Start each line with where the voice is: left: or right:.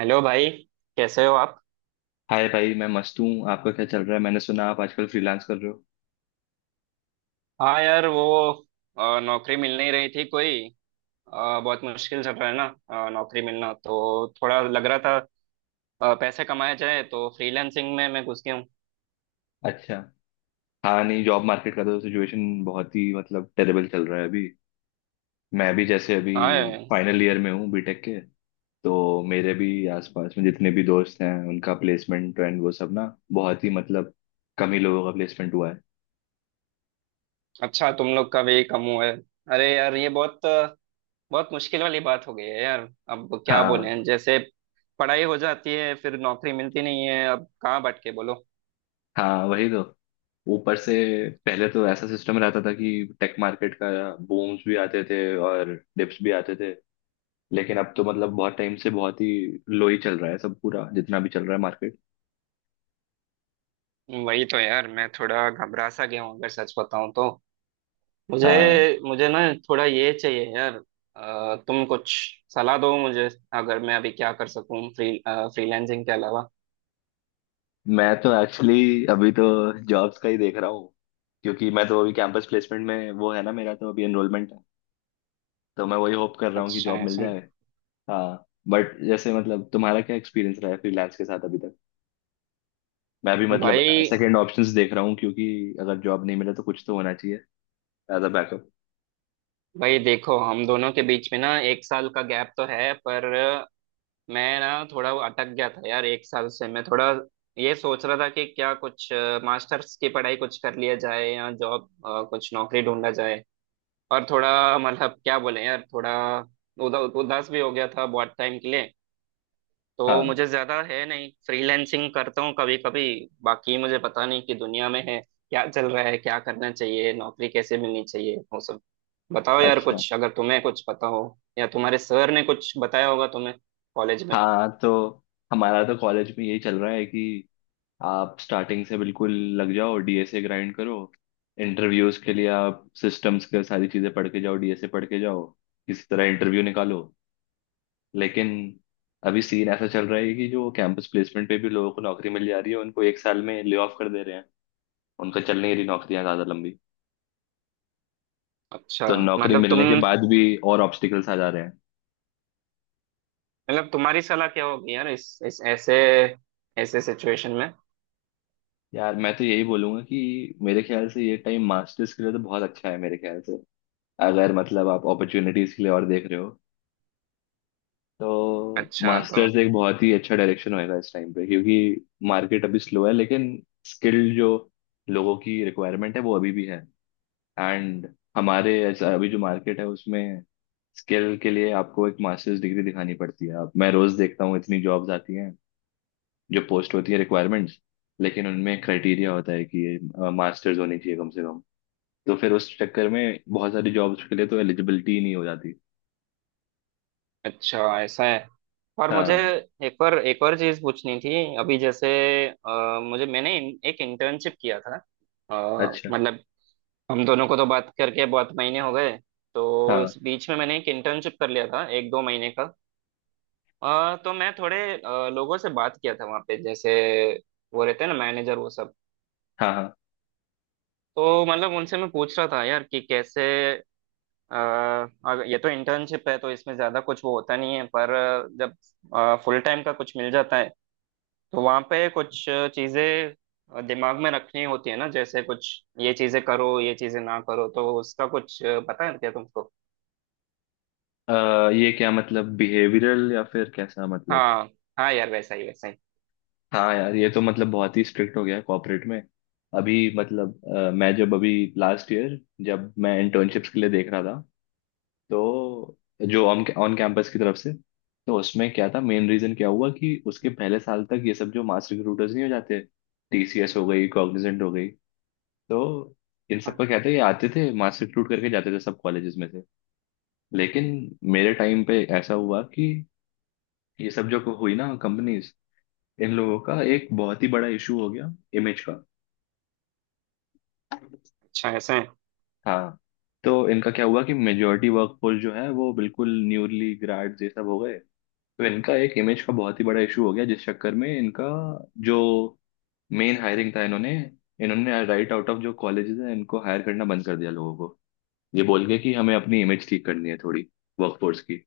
right: Hello भाई। कैसे हो आप।
left: हाय भाई, मैं मस्त हूँ। आपका क्या चल रहा है? मैंने सुना आप आजकल फ्रीलांस कर रहे हो।
right: हाँ यार, वो नौकरी मिल नहीं रही थी कोई। बहुत मुश्किल चल रहा है ना। नौकरी मिलना तो थोड़ा लग रहा था। पैसे कमाए जाए तो फ्रीलांसिंग में मैं घुस गया हूँ।
left: अच्छा। हाँ नहीं, जॉब मार्केट का तो सिचुएशन बहुत ही मतलब टेरेबल चल रहा है अभी। मैं भी जैसे अभी
right: हाँ यार।
left: फाइनल ईयर में हूँ बीटेक के। तो मेरे भी आसपास में जितने भी दोस्त हैं उनका प्लेसमेंट एंड वो सब ना, बहुत ही मतलब कम ही लोगों का प्लेसमेंट हुआ है।
right: अच्छा, तुम लोग का भी कम हुआ है। अरे यार, ये बहुत मुश्किल वाली बात हो गई है यार। अब क्या
left: हाँ।
right: बोलें, जैसे पढ़ाई हो जाती है, फिर नौकरी मिलती नहीं है, अब कहाँ बट के बोलो।
left: हाँ वही तो। ऊपर से पहले तो ऐसा सिस्टम रहता था कि टेक मार्केट का बूम्स भी आते थे और डिप्स भी आते थे। लेकिन अब तो मतलब बहुत टाइम से बहुत ही लो ही चल रहा है, सब पूरा जितना भी चल रहा है मार्केट।
right: वही तो यार, मैं थोड़ा घबरा सा गया हूँ अगर सच बताऊँ तो। मुझे
left: हाँ।
right: मुझे ना, थोड़ा ये चाहिए यार। तुम कुछ सलाह दो मुझे, अगर मैं अभी क्या कर सकूं फ्रीलैंसिंग के अलावा।
left: मैं तो एक्चुअली अभी तो जॉब्स का ही देख रहा हूँ, क्योंकि मैं तो अभी कैंपस प्लेसमेंट में वो है ना, मेरा तो अभी एनरोलमेंट है। तो मैं वही होप कर रहा हूँ कि
right: अच्छा
left: जॉब
right: है
left: मिल
right: सुन।
left: जाए। हाँ, बट जैसे मतलब तुम्हारा क्या एक्सपीरियंस रहा है फ्रीलांस के साथ अभी तक? मैं भी मतलब
right: भाई
left: सेकंड ऑप्शंस देख रहा हूँ, क्योंकि अगर जॉब नहीं मिले तो कुछ तो होना चाहिए एज अ बैकअप।
right: भाई देखो, हम दोनों के बीच में ना एक साल का गैप तो है, पर मैं ना थोड़ा वो अटक गया था यार। एक साल से मैं थोड़ा ये सोच रहा था कि क्या कुछ मास्टर्स की पढ़ाई कुछ कर लिया जाए या जॉब कुछ नौकरी ढूंढा जाए। और थोड़ा मतलब क्या बोले यार, थोड़ा उदास भी हो गया था बहुत टाइम के लिए। तो
left: हाँ
right: मुझे ज्यादा है नहीं, फ्रीलैंसिंग करता हूँ कभी कभी। बाकी मुझे पता नहीं कि दुनिया में है क्या चल रहा है, क्या करना चाहिए, नौकरी कैसे मिलनी चाहिए, वो सब। बताओ यार
left: अच्छा।
right: कुछ, अगर तुम्हें कुछ पता हो, या तुम्हारे सर ने कुछ बताया होगा तुम्हें कॉलेज में।
left: हाँ तो हमारा तो कॉलेज में यही चल रहा है कि आप स्टार्टिंग से बिल्कुल लग जाओ, डीएसए ग्राइंड करो। इंटरव्यूज के लिए आप सिस्टम्स के सारी चीजें पढ़ के जाओ, डीएसए पढ़ के जाओ, किसी तरह इंटरव्यू निकालो। लेकिन अभी सीन ऐसा चल रहा है कि जो कैंपस प्लेसमेंट पे भी लोगों को नौकरी मिल जा रही है, उनको एक साल में ले ऑफ कर दे रहे हैं। उनका चल नहीं रही नौकरियां ज्यादा लंबी।
right: अच्छा।
left: तो नौकरी
right: मतलब तुम
left: मिलने के बाद भी और ऑब्स्टिकल्स आ जा रहे हैं।
right: मतलब तुम्हारी सलाह क्या होगी यार, इस ऐसे ऐसे सिचुएशन में।
left: यार मैं तो यही बोलूंगा कि मेरे ख्याल से ये टाइम मास्टर्स के लिए तो बहुत अच्छा है, मेरे ख्याल से। अगर मतलब आप अपॉर्चुनिटीज के लिए और देख रहे हो, तो
right: अच्छा तो।
left: मास्टर्स एक बहुत ही अच्छा डायरेक्शन होएगा इस टाइम पे, क्योंकि मार्केट अभी स्लो है। लेकिन स्किल्ड जो लोगों की रिक्वायरमेंट है वो अभी भी है। एंड हमारे अभी जो मार्केट है उसमें स्किल के लिए आपको एक मास्टर्स डिग्री दिखानी पड़ती है। अब मैं रोज देखता हूँ इतनी जॉब्स आती हैं, जो पोस्ट होती है रिक्वायरमेंट्स, लेकिन उनमें क्राइटेरिया होता है कि ये मास्टर्स होनी चाहिए कम से कम। तो फिर उस चक्कर में बहुत सारी जॉब्स के लिए तो एलिजिबिलिटी नहीं हो जाती।
right: अच्छा ऐसा है। और मुझे
left: हाँ
right: एक और चीज पूछनी थी अभी, जैसे मुझे मैंने एक इंटर्नशिप किया था।
left: अच्छा।
right: मतलब, हम दोनों को तो बात करके बहुत महीने हो गए, तो
left: हाँ
right: इस बीच में मैंने एक इंटर्नशिप कर लिया था एक दो महीने का। तो मैं थोड़े लोगों से बात किया था वहाँ पे, जैसे वो रहते हैं ना मैनेजर वो सब।
left: हाँ हाँ।
right: तो मतलब उनसे मैं पूछ रहा था यार कि कैसे, अगर ये तो इंटर्नशिप है तो इसमें ज्यादा कुछ वो होता नहीं है, पर जब फुल टाइम का कुछ मिल जाता है, तो वहां पे कुछ चीजें दिमाग में रखनी होती है ना, जैसे कुछ ये चीजें करो, ये चीजें ना करो, तो उसका कुछ पता है क्या तुमको।
left: अ, ये क्या मतलब बिहेवियरल या फिर कैसा मतलब?
right: हाँ। हाँ यार, वैसा ही वैसा ही।
left: हाँ यार, ये तो मतलब बहुत ही स्ट्रिक्ट हो गया है कॉर्पोरेट में। अभी मतलब मैं जब अभी लास्ट ईयर, जब मैं इंटर्नशिप्स के लिए देख रहा था, तो जो ऑन ऑन कैंपस की तरफ से, तो उसमें क्या था, मेन रीजन क्या हुआ कि उसके पहले साल तक ये सब जो मास रिक्रूटर्स नहीं हो जाते, टीसीएस हो गई, कॉग्निजेंट हो गई, तो इन
right: हाँ।
left: सब का कहते हैं ये आते थे मास रिक्रूट करके जाते थे सब कॉलेजेस में से। लेकिन मेरे टाइम पे ऐसा हुआ कि ये सब जो हुई ना कंपनीज, इन लोगों का एक बहुत ही बड़ा इशू हो गया, इमेज का।
right: अच्छा ऐसा है।
left: हाँ। तो इनका क्या हुआ कि मेजोरिटी वर्कफोर्स जो है वो बिल्कुल न्यूली ग्रेड ये सब हो गए। तो इनका एक इमेज का बहुत ही बड़ा इशू हो गया, जिस चक्कर में इनका जो मेन हायरिंग था, इन्होंने इन्होंने राइट आउट ऑफ जो कॉलेजेस है इनको हायर करना बंद कर दिया लोगों को, ये बोल के कि हमें अपनी इमेज ठीक करनी है थोड़ी, वर्कफोर्स की।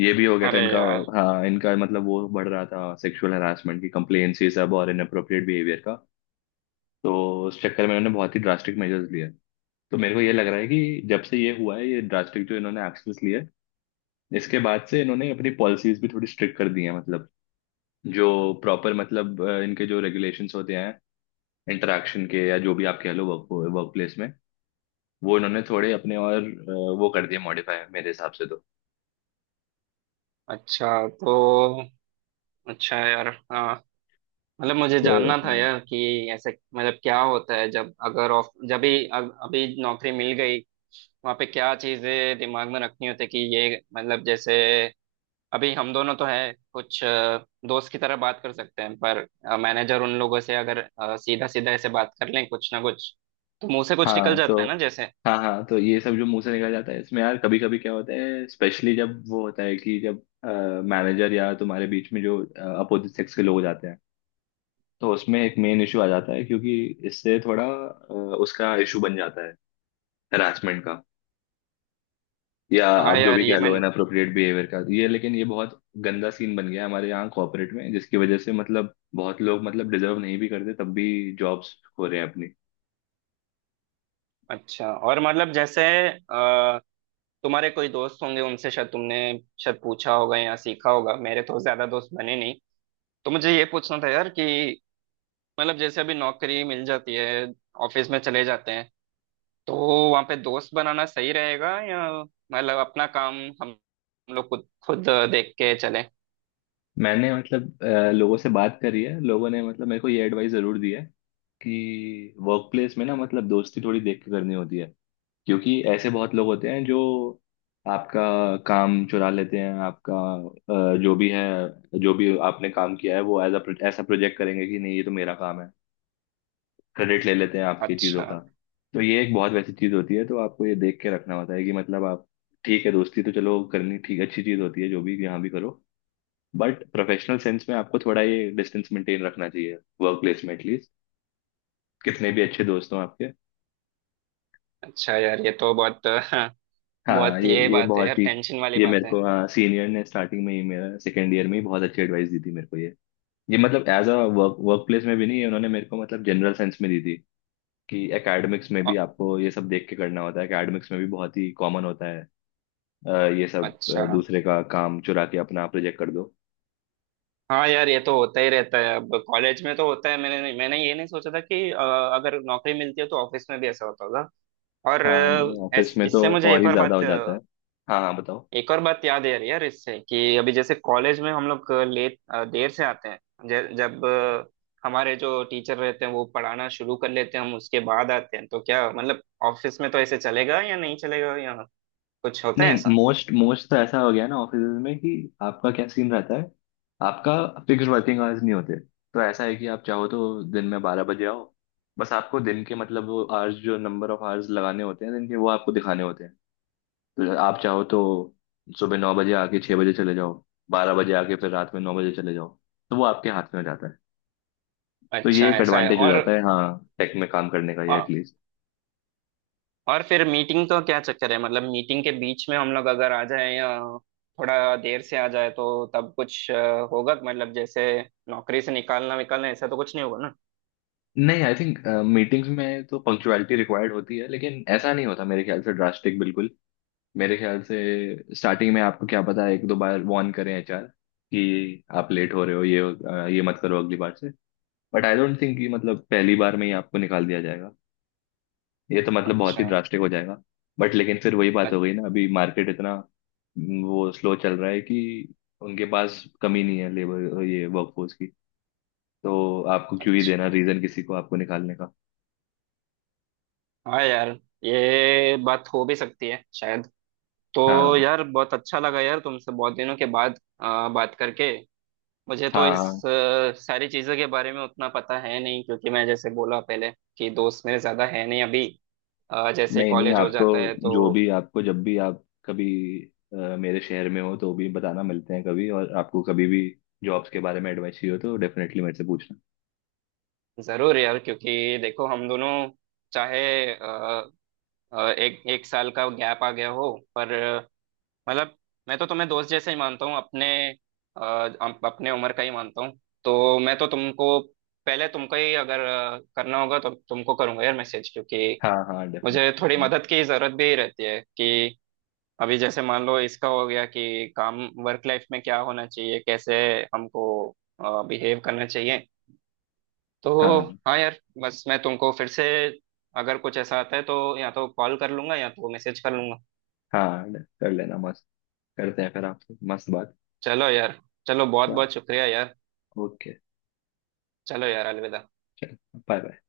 left: ये भी हो गया था
right: अरे
left: इनका।
right: यार।
left: हाँ, इनका मतलब वो बढ़ रहा था, सेक्सुअल हरासमेंट की कंप्लेन्स ये सब, और इनअप्रोप्रिएट बिहेवियर का। तो उस चक्कर में इन्होंने बहुत ही ड्रास्टिक मेजर्स लिए। तो मेरे को ये लग रहा है कि जब से ये हुआ है, ये ड्रास्टिक जो इन्होंने एक्शंस लिए, इसके बाद से इन्होंने अपनी पॉलिसीज भी थोड़ी स्ट्रिक्ट कर दी हैं। मतलब जो प्रॉपर, मतलब इनके जो रेगुलेशंस होते हैं इंटरेक्शन के, या जो भी आप कह लो, वर्क वर्क प्लेस में, वो इन्होंने थोड़े अपने और वो कर दिए मॉडिफाई मेरे हिसाब से तो
right: अच्छा तो। अच्छा यार, हाँ। मतलब मुझे
left: तो,
right: जानना था
left: हाँ
right: यार कि ऐसे मतलब क्या होता है जब, अगर ऑफ जब भी अभी नौकरी मिल गई, वहाँ पे क्या चीजें दिमाग में रखनी होती है कि ये, मतलब जैसे अभी हम दोनों तो हैं, कुछ दोस्त की तरह बात कर सकते हैं, पर मैनेजर उन लोगों से अगर सीधा सीधा ऐसे बात कर लें कुछ ना कुछ, तो मुंह से कुछ निकल
left: हाँ।
right: जाता
left: तो
right: है ना जैसे।
left: हाँ हाँ। तो ये सब जो मुंह से निकल जाता है इसमें यार, कभी कभी क्या होता है, स्पेशली जब वो होता है कि जब मैनेजर या तुम्हारे बीच में जो अपोजिट सेक्स के लोग जाते हैं, तो उसमें एक मेन इशू आ जाता है, क्योंकि इससे थोड़ा उसका इशू बन जाता है हरासमेंट का, या
right: हाँ
left: आप जो
right: यार,
left: भी
right: ये
left: कह
right: मैं।
left: लो इनअप्रोप्रिएट बिहेवियर का, ये। लेकिन ये बहुत गंदा सीन बन गया है हमारे यहाँ कॉर्पोरेट में, जिसकी वजह से मतलब बहुत लोग, मतलब डिजर्व नहीं भी करते तब भी जॉब्स खो रहे हैं।
right: अच्छा। और मतलब जैसे तुम्हारे कोई दोस्त होंगे, उनसे शायद तुमने शायद पूछा होगा या सीखा होगा। मेरे तो ज्यादा दोस्त बने नहीं, तो मुझे ये पूछना था यार कि मतलब जैसे अभी नौकरी मिल जाती है, ऑफिस में चले जाते हैं, तो वहाँ पे दोस्त बनाना सही रहेगा, या मतलब अपना काम हम लोग खुद खुद देख के चले।
left: मैंने मतलब लोगों से बात करी है, लोगों ने मतलब मेरे को ये एडवाइस जरूर दी है कि वर्क प्लेस में ना, मतलब दोस्ती थोड़ी देख के करनी होती है, क्योंकि ऐसे बहुत लोग होते हैं जो आपका काम चुरा लेते हैं, आपका जो भी है, जो भी आपने काम किया है वो एज अ ऐसा प्रोजेक्ट करेंगे कि नहीं ये तो मेरा काम है, क्रेडिट ले लेते हैं आपकी चीज़ों
right: अच्छा।
left: का। तो ये एक बहुत वैसी चीज़ होती है, तो आपको ये देख के रखना होता है कि मतलब आप, ठीक है दोस्ती तो चलो करनी ठीक अच्छी चीज़ होती है, जो भी यहाँ भी करो, बट प्रोफेशनल सेंस में आपको थोड़ा ये डिस्टेंस मेंटेन रखना चाहिए वर्क प्लेस में एटलीस्ट, कितने भी अच्छे दोस्त हों आपके।
right: अच्छा यार, ये तो बहुत बहुत
left: हाँ ये
right: ये
left: ये
right: बात है यार,
left: बहुत ही
right: टेंशन वाली
left: ये, मेरे
right: बात है।
left: को, हाँ, सीनियर ने स्टार्टिंग में ही, मेरा सेकेंड ईयर में ही बहुत अच्छी एडवाइस दी थी मेरे को ये। ये मतलब as a work workplace में भी नहीं, ये उन्होंने मेरे को मतलब जनरल सेंस में दी थी कि एकेडमिक्स में भी
right: अ-
left: आपको ये सब देख के करना होता है, एकेडमिक्स में भी बहुत ही कॉमन होता है, अ, ये सब
right: अच्छा
left: दूसरे का काम चुरा के अपना प्रोजेक्ट कर दो।
right: हाँ यार, ये तो होता ही रहता है, अब कॉलेज में तो होता है। मैंने मैंने ये नहीं सोचा था कि अगर नौकरी मिलती है तो ऑफिस में भी ऐसा होता होगा। और
left: हाँ। ऑफिस में तो
right: इससे मुझे
left: और
right: एक
left: ही
right: और
left: ज्यादा
right: बात,
left: हो जाता है। हाँ हाँ, बताओ।
right: एक और बात याद आ रही है यार इससे, कि अभी जैसे कॉलेज में हम लोग देर से आते हैं, जब हमारे जो टीचर रहते हैं वो पढ़ाना शुरू कर लेते हैं, हम उसके बाद आते हैं, तो क्या मतलब ऑफिस में तो ऐसे चलेगा या नहीं चलेगा, या कुछ होता है
left: नहीं,
right: ऐसा।
left: मोस्ट मोस्ट तो ऐसा हो गया ना ऑफिस में कि आपका क्या सीन रहता है, आपका फिक्स वर्किंग आवर्स नहीं होते। तो ऐसा है कि आप चाहो तो दिन में 12 बजे आओ, बस आपको दिन के मतलब वो आवर्स, जो नंबर ऑफ आवर्स लगाने होते हैं दिन के, वो आपको दिखाने होते हैं। तो आप चाहो तो सुबह 9 बजे आके 6 बजे चले जाओ, 12 बजे आके फिर रात में 9 बजे चले जाओ, तो वो आपके हाथ में हो जाता है। तो ये
right: अच्छा
left: एक
right: ऐसा है।
left: एडवांटेज हो
right: और
left: जाता है, हाँ, टेक में काम करने का, ये
right: औ-
left: एटलीस्ट।
right: और फिर मीटिंग, तो क्या चक्कर है, मतलब मीटिंग के बीच में हम लोग अगर आ जाए, या थोड़ा देर से आ जाए, तो तब कुछ होगा, मतलब जैसे नौकरी से निकालना विकालना ऐसा तो कुछ नहीं होगा ना।
left: नहीं, आई थिंक मीटिंग्स में तो पंक्चुअलिटी रिक्वायर्ड होती है, लेकिन ऐसा नहीं होता मेरे ख्याल से ड्रास्टिक बिल्कुल। मेरे ख्याल से स्टार्टिंग में आपको क्या पता एक दो बार वार्न करें एचआर कि आप लेट हो रहे हो, ये मत करो अगली बार से। बट आई डोंट थिंक कि मतलब पहली बार में ही आपको निकाल दिया जाएगा, ये तो मतलब बहुत
right: अच्छा।
left: ही ड्रास्टिक हो जाएगा। बट लेकिन फिर वही बात
right: अ-
left: हो गई ना, अभी मार्केट इतना वो स्लो चल रहा है कि उनके पास कमी नहीं है लेबर ये वर्कफोर्स की, तो आपको क्यों ही देना
right: अच्छा
left: रीजन किसी को आपको निकालने का।
right: हाँ यार, ये बात हो भी सकती है शायद। तो
left: हाँ
right: यार, बहुत अच्छा लगा यार तुमसे बहुत दिनों के बाद बात करके। मुझे तो
left: हाँ
right: इस
left: हाँ।
right: सारी चीज़ों के बारे में उतना पता है नहीं, क्योंकि मैं जैसे बोला पहले कि दोस्त मेरे ज़्यादा है नहीं अभी, जैसे
left: नहीं नहीं,
right: कॉलेज हो
left: आपको,
right: जाता है
left: जो
right: तो।
left: भी आपको, जब भी आप कभी मेरे शहर में हो तो भी बताना, मिलते हैं कभी, और आपको कभी भी जॉब्स के बारे में एडवाइस चाहिए हो तो डेफिनेटली मेरे से पूछना।
right: ज़रूर यार, क्योंकि देखो हम दोनों, चाहे आ, आ, एक एक साल का गैप आ गया हो, पर मतलब मैं तो तुम्हें दोस्त जैसे ही मानता हूँ अपने, अ, अपने उम्र का ही मानता हूँ। तो मैं तो तुमको, पहले तुमको ही अगर करना होगा तो तुमको करूंगा यार मैसेज, क्योंकि
left: हाँ हाँ
right: मुझे
left: डेफिनेटली।
right: थोड़ी
left: हाँ
right: मदद की जरूरत भी रहती है कि अभी जैसे मान लो इसका हो गया, कि काम, वर्क लाइफ में क्या होना चाहिए, कैसे हमको बिहेव करना चाहिए तो।
left: हाँ
right: हाँ यार, बस मैं तुमको फिर से, अगर कुछ ऐसा आता है तो या तो कॉल कर लूंगा या तो मैसेज कर लूंगा।
left: हाँ, कर लेना मस्त। करते हैं फिर आपसे मस्त बात।
right: चलो यार। चलो, बहुत बहुत शुक्रिया यार।
left: ओके।
right: चलो यार, अलविदा।
left: चलो, बाय बाय।